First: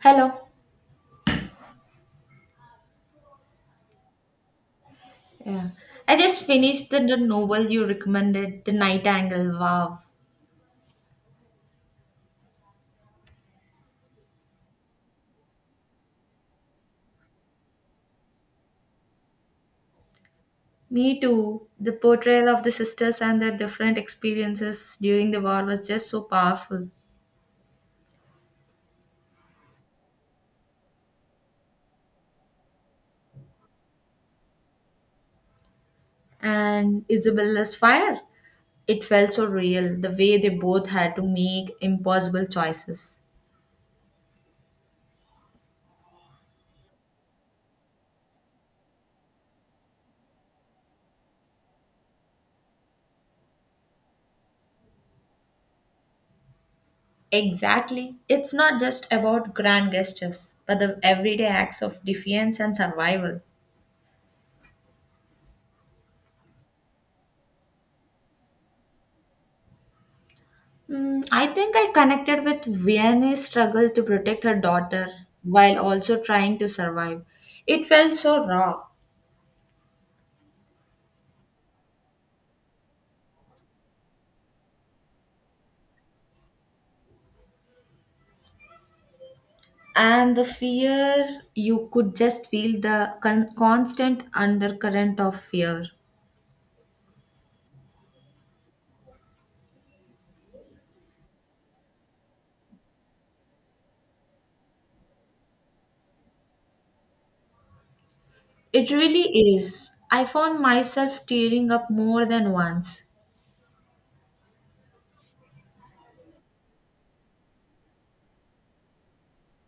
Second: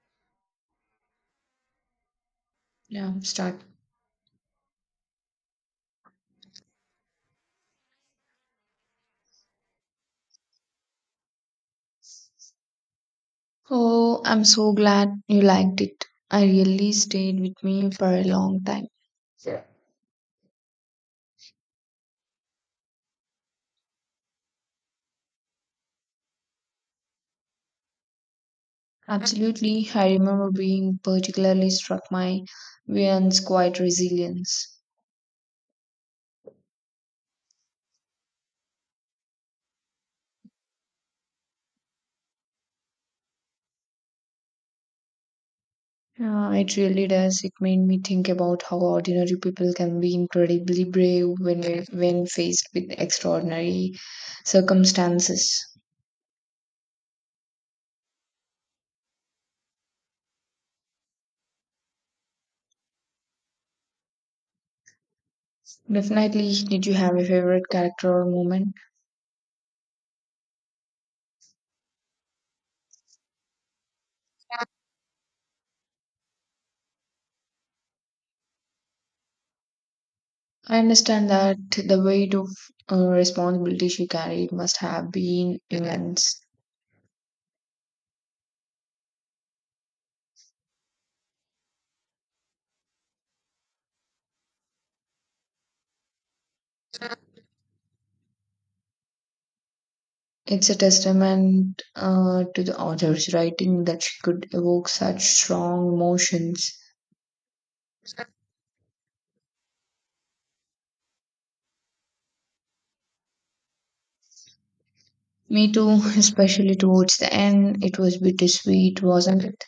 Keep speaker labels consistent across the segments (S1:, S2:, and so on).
S1: Hello.
S2: Yeah, start.
S1: Yeah. I just finished the novel you recommended, The Night Angle. Wow.
S2: Oh, I'm so glad you liked it. I really stayed with me for a long time. Yeah.
S1: Me too. The portrayal of the sisters and their different experiences during the war was just so powerful.
S2: Absolutely. I remember being particularly struck by Vian's quiet resilience.
S1: And Isabella's fire, it felt so real, the way they both had to make impossible choices.
S2: Yeah, it really does. It made me think about how ordinary people can be incredibly brave when faced with extraordinary circumstances.
S1: Exactly. It's not just about grand gestures, but the everyday acts of defiance and survival.
S2: Definitely. Did you have a favorite character or moment?
S1: Mm, I think I connected with Vianney's struggle to protect her daughter while also trying to survive. It felt so raw,
S2: I understand that the weight of responsibility she carried must have been immense.
S1: and the fear, you could just feel the constant undercurrent of fear.
S2: It's a testament to the author's writing that she could evoke such strong emotions.
S1: It really is. I found myself tearing up more than once.
S2: Me too, especially towards the end, it was bittersweet, wasn't it?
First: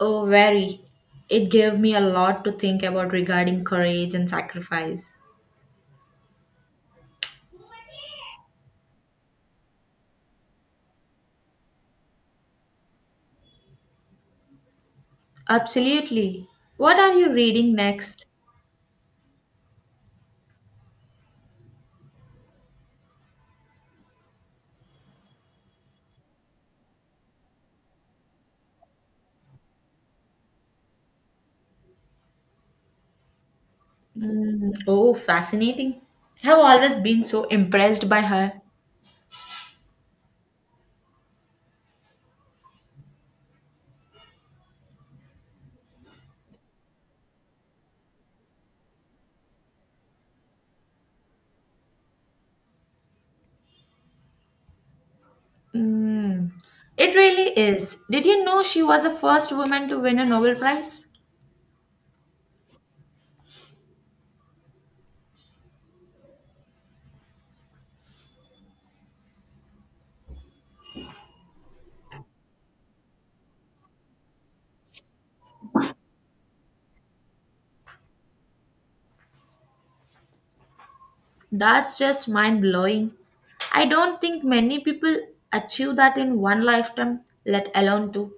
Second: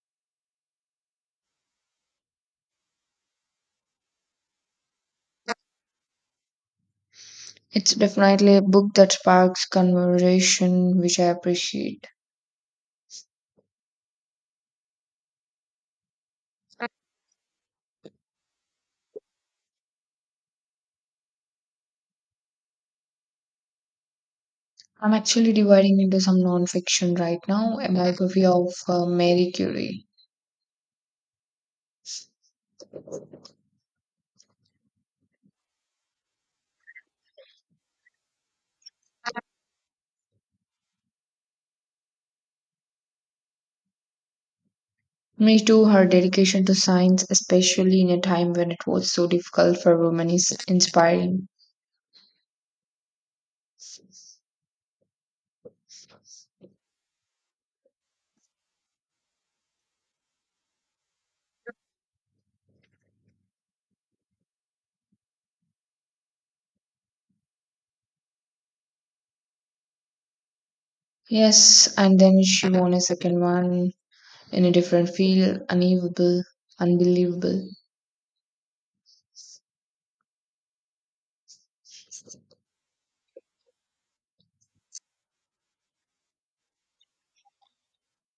S1: Oh, very. It gave me a lot to think about regarding courage and sacrifice.
S2: It's definitely a book that sparks conversation, which I appreciate.
S1: Absolutely. What are you reading next?
S2: I'm actually dividing into some non-fiction right now, a biography of Mary Curie.
S1: Mm. Oh, fascinating. I've always been so impressed by her.
S2: Me too, her dedication to science, especially in a time when it was so difficult for women, is inspiring.
S1: Mm. It really is. Did you know she was the first woman to win a Nobel Prize?
S2: Yes, and then she won a second one in a different field, unbelievable, unbelievable.
S1: That's just mind blowing. I don't think many people achieve that in one lifetime, let alone two.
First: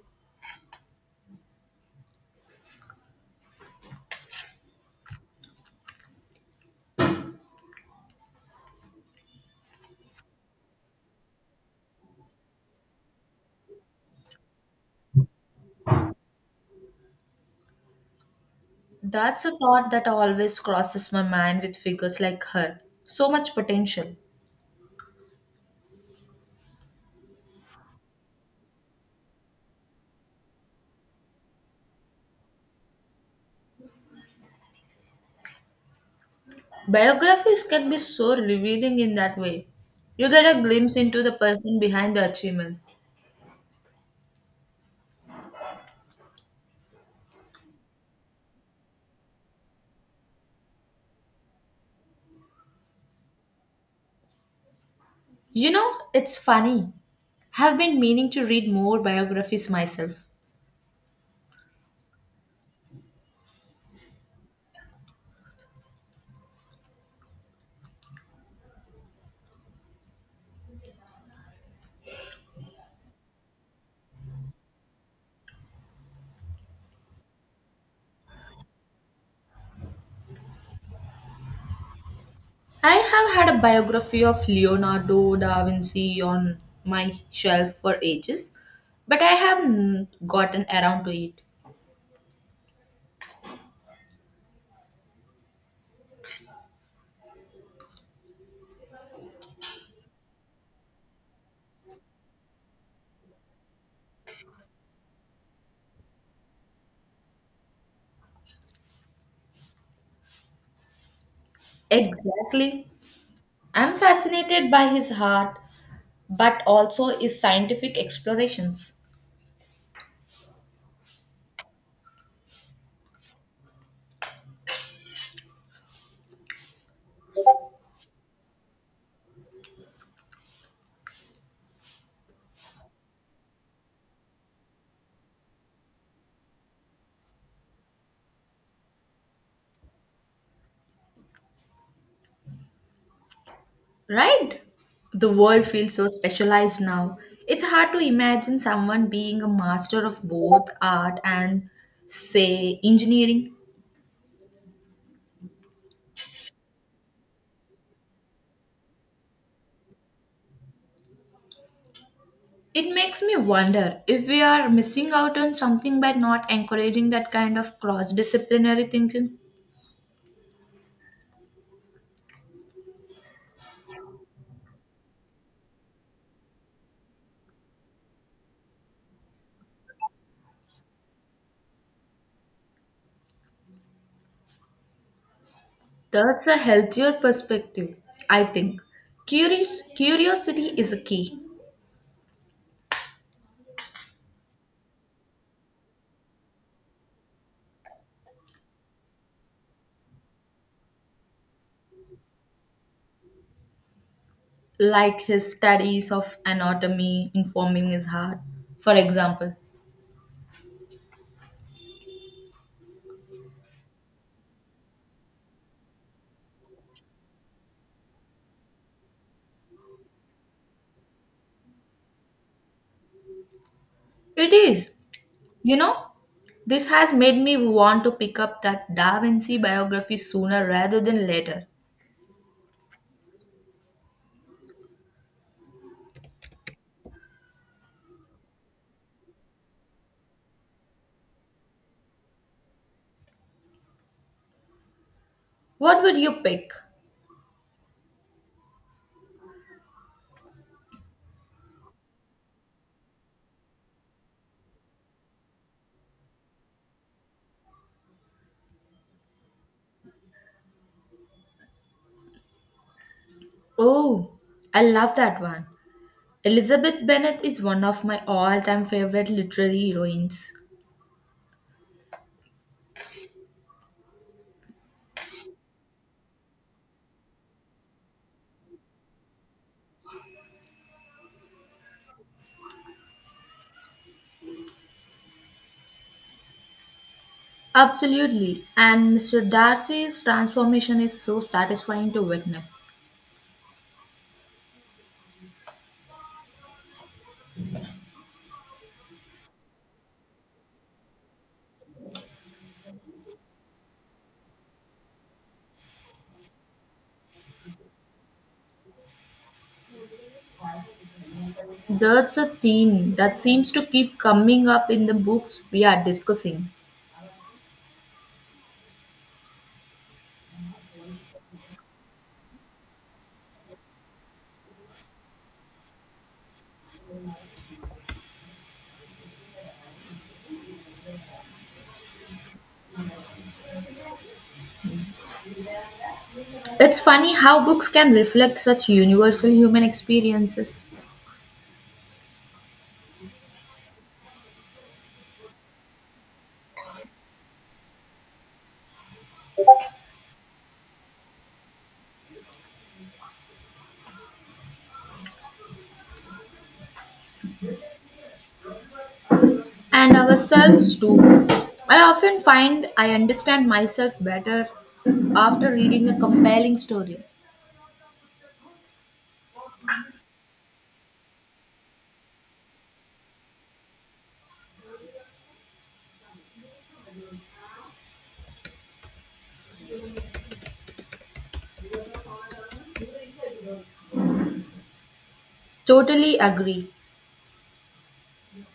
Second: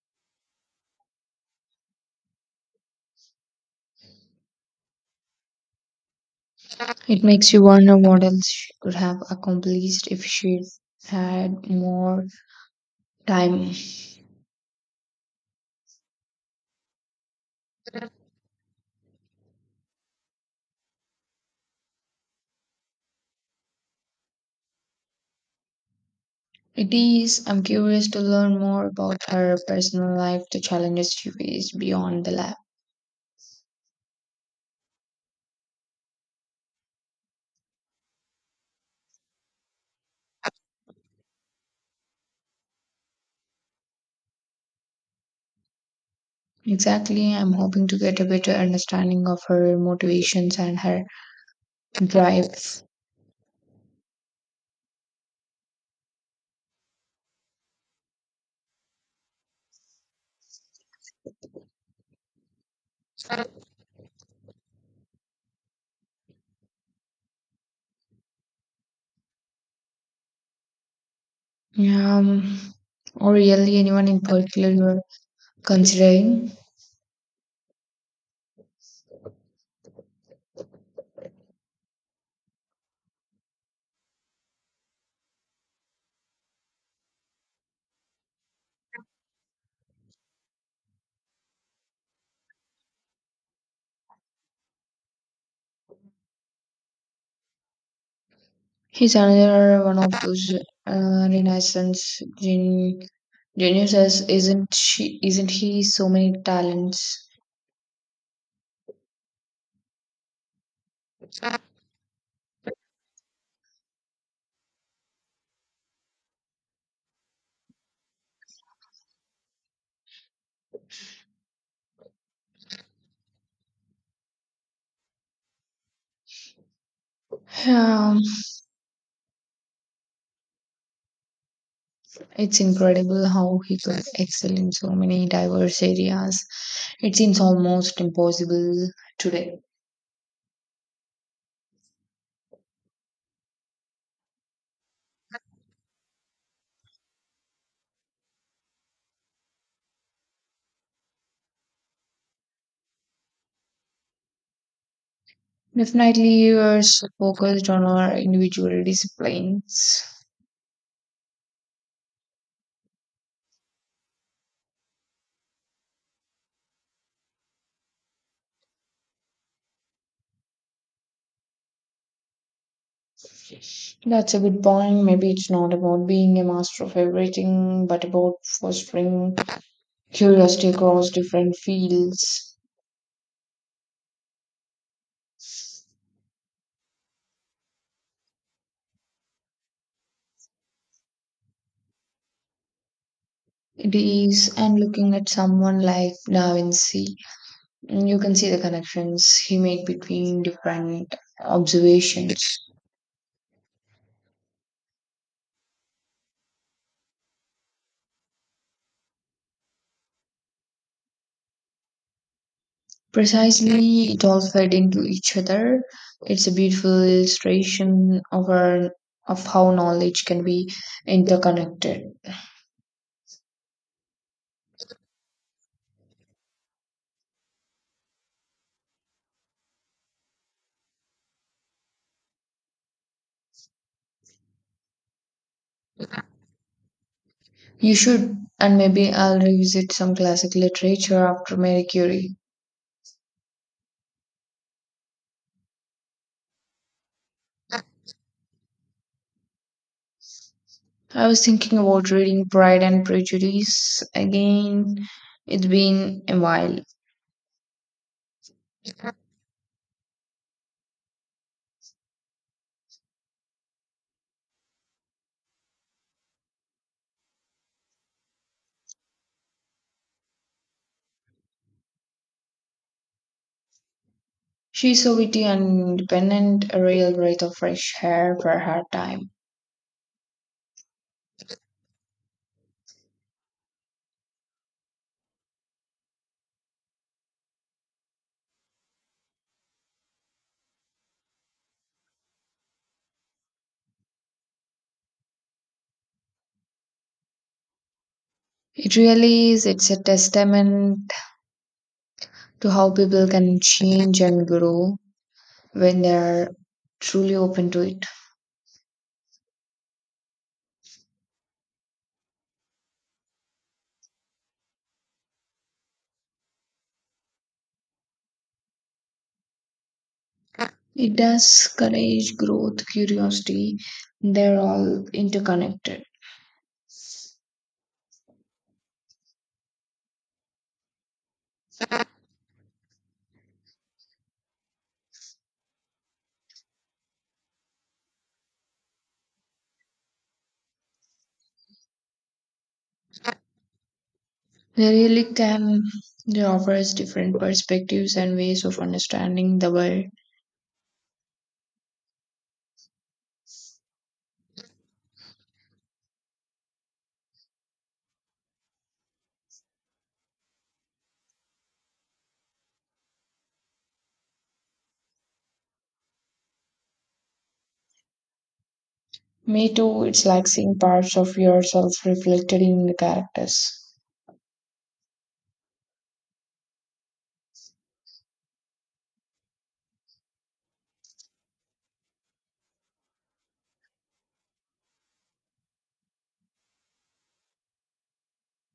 S2: It makes you wonder what else she could have accomplished if she had more time.
S1: That's a thought that always crosses my mind with figures like her. So much potential.
S2: It is, I'm curious to learn more about her personal life, the challenges she faced beyond the lab.
S1: Biographies can be so revealing in that way. You get a glimpse into the person behind the achievements.
S2: Exactly, I'm hoping to get a better understanding of her motivations and her drives.
S1: You know, it's funny. I've been meaning to read more biographies myself.
S2: Um, or really anyone in particular you are considering?
S1: I have had a biography of Leonardo da Vinci on my shelf for ages, but I haven't gotten around to it.
S2: He's another one of those uh, Renaissance gen- geniuses, isn't she? Isn't he? So many talents.
S1: Exactly. I'm fascinated by his art, but also his scientific explorations.
S2: Um, it's incredible how he could excel in so many diverse areas. It seems almost impossible today.
S1: Right? The world feels so specialized now. It's hard to imagine someone being a master of both art and, say, engineering.
S2: Definitely, we are so focused on our individual disciplines.
S1: It makes me wonder if we are missing out on something by not encouraging that kind of cross disciplinary thinking.
S2: That's a good point. Maybe it's not about being a master of everything, but about fostering curiosity across different fields.
S1: That's a healthier perspective, I think. Curiosity is a key,
S2: It is, and looking at someone like Da Vinci, you can see the connections he made between different observations.
S1: like his studies of anatomy informing his heart, for example.
S2: Precisely, it all fed into each other. It's a beautiful illustration of our of how knowledge can be interconnected.
S1: It is. You know, this has made me want to pick up that Da Vinci biography sooner rather than later.
S2: You should, and maybe I'll revisit some classic literature after Marie Curie.
S1: What would you pick?
S2: I was thinking about reading Pride and Prejudice again. It's been a while.
S1: Oh, I love that one. Elizabeth Bennet is one of my all time favorite literary heroines.
S2: She's so witty and independent, a real breath of fresh air for her time.
S1: Absolutely, and Mr. Darcy's transformation is so satisfying to witness.
S2: It really is. It's a testament to how people can change and grow when they are truly open to it.
S1: That's a theme that seems to keep coming up in the books we are discussing.
S2: It does courage, growth, curiosity, they're all interconnected.
S1: It's funny how books can reflect such universal human experiences.
S2: They really can they offer us different perspectives and ways of understanding the world.
S1: And ourselves too. I often find I understand myself better after reading a compelling story.
S2: Me too, it's like seeing parts of yourself reflected in the characters.
S1: Totally agree.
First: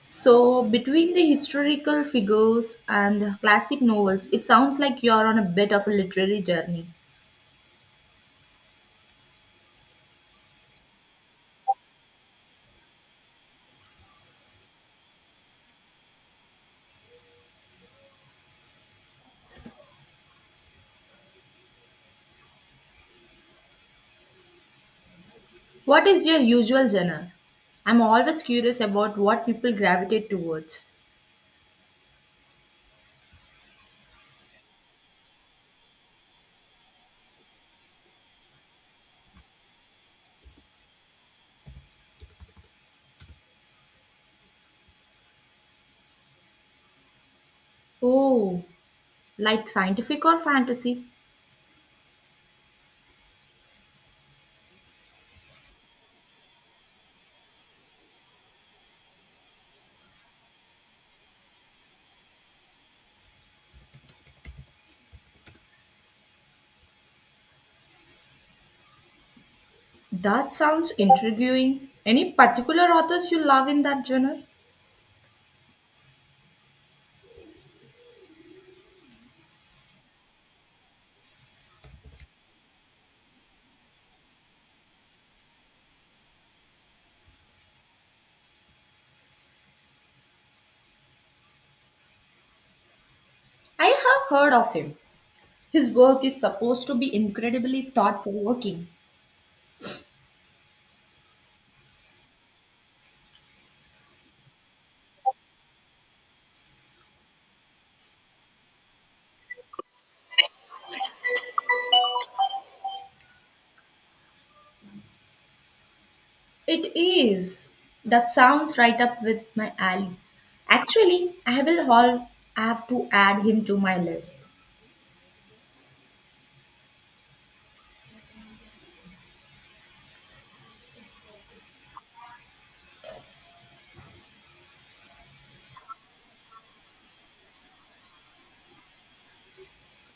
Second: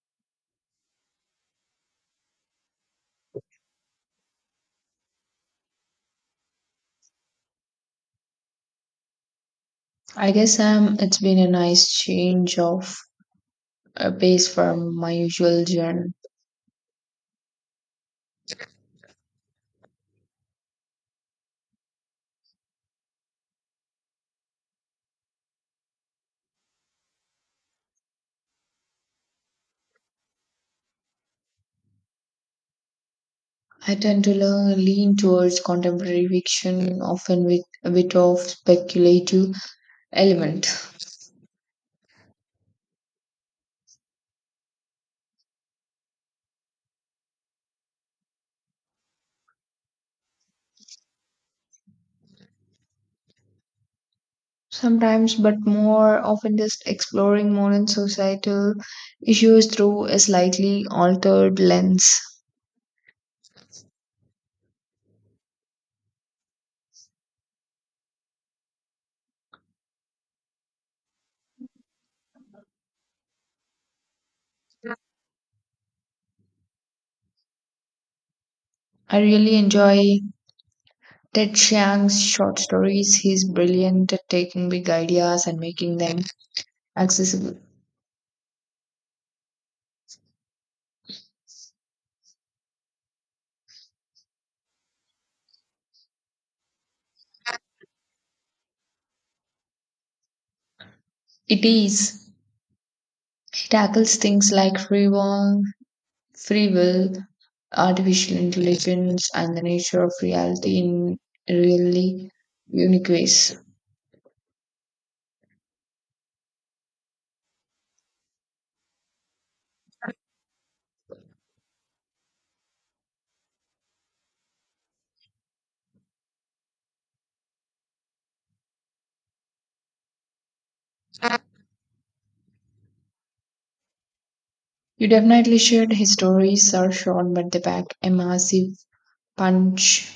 S1: So, between the historical figures and the classic novels, it sounds like you are on a bit of a literary journey.
S2: I guess it's been a nice change of pace from my usual genre.
S1: What is your usual genre? I'm always curious about what people gravitate towards.
S2: I tend to lean towards contemporary fiction, often with a bit of speculative element.
S1: Oh, like scientific or fantasy?
S2: Sometimes, but more often just exploring modern societal issues through a slightly altered lens.
S1: That sounds intriguing. Any particular authors you love in that genre?
S2: I really enjoy Ted Chiang's short stories. He's brilliant at taking big ideas and making them accessible.
S1: I have heard of him. His work is supposed to be incredibly thought provoking.
S2: It is. He tackles things like free will, artificial intelligence, and the nature of reality in really unique ways.
S1: It is. That sounds right up with my alley. Actually, I will all have to add him to my list.
S2: You definitely should. His stories are short, but they pack a massive punch.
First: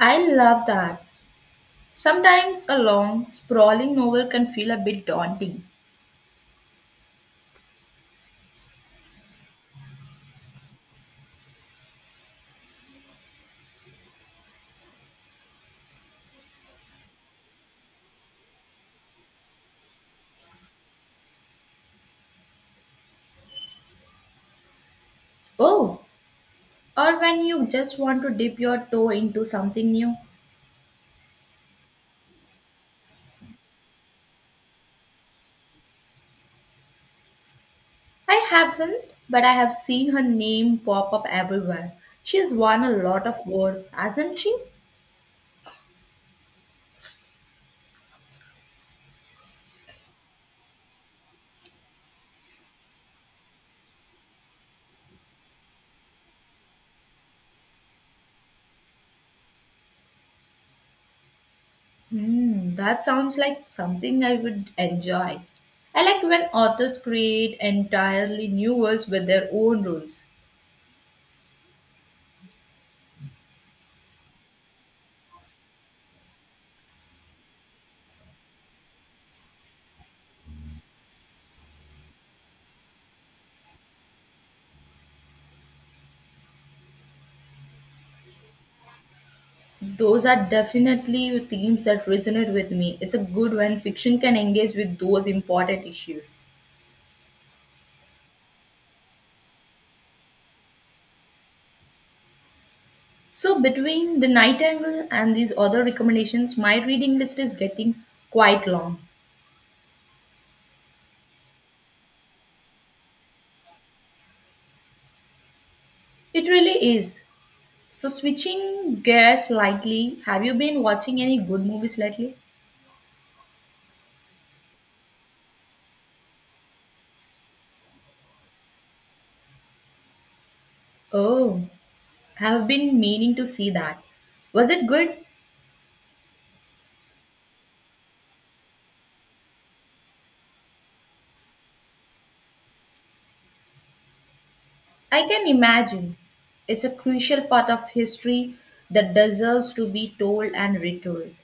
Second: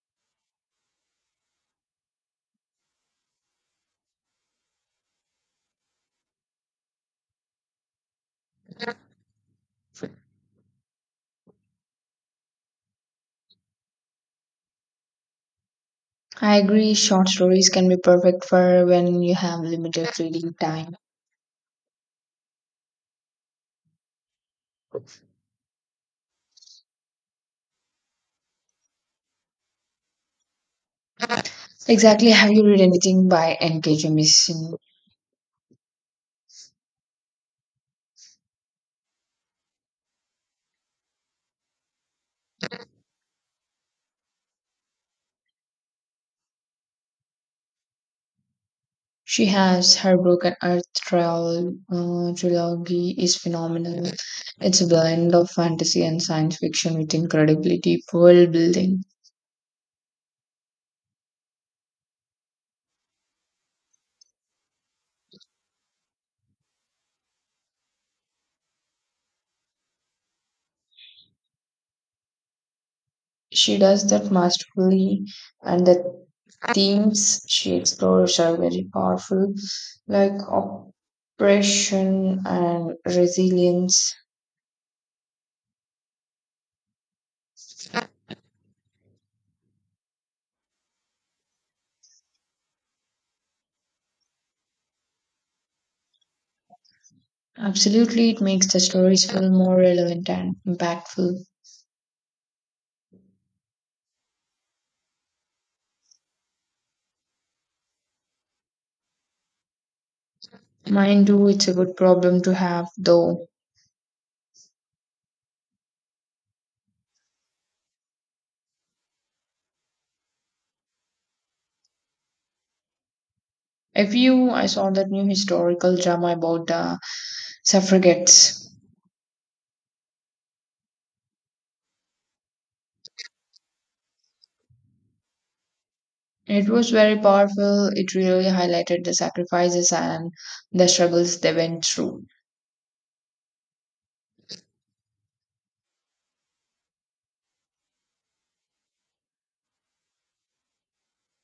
S1: I love that. Sometimes a long, sprawling novel can feel a bit daunting.
S2: I agree, short stories can be perfect for when you have limited reading time.
S1: Oh, or when you just want to dip your toe into something new.
S2: Exactly, have you read anything by N.K. Jemisin?
S1: I haven't, but I have seen her name pop up everywhere. She's won a lot of awards, hasn't she?
S2: She has her Broken Earth trilogy is phenomenal. It's a blend of fantasy and science fiction with incredibly deep world building.
S1: Hmm, that sounds like something I would enjoy. I like when authors create entirely new worlds with their own rules.
S2: She does that masterfully, and that themes she explores are very powerful, like oppression and resilience.
S1: Those are definitely themes that resonate with me. It's a good when fiction can engage with those important issues.
S2: Absolutely, it makes the stories feel more relevant and impactful.
S1: So, between The Night Angle and these other recommendations, my reading list is getting quite long.
S2: Mind too, it's a good problem to have, though.
S1: It really is. So, switching gears slightly, have you been watching any good movies lately?
S2: If you, I saw that new historical drama about the suffragettes.
S1: Oh, have been meaning to see that. Was it good?
S2: It was very powerful. It really highlighted the sacrifices and the struggles they went through.
S1: I can imagine. It's a crucial part of history that deserves to be told and retold.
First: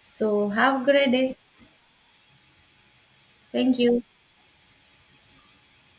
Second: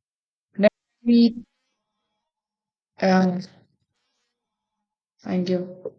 S1: So, have a great day.
S2: Definitely, um,
S1: Thank you.
S2: thank you.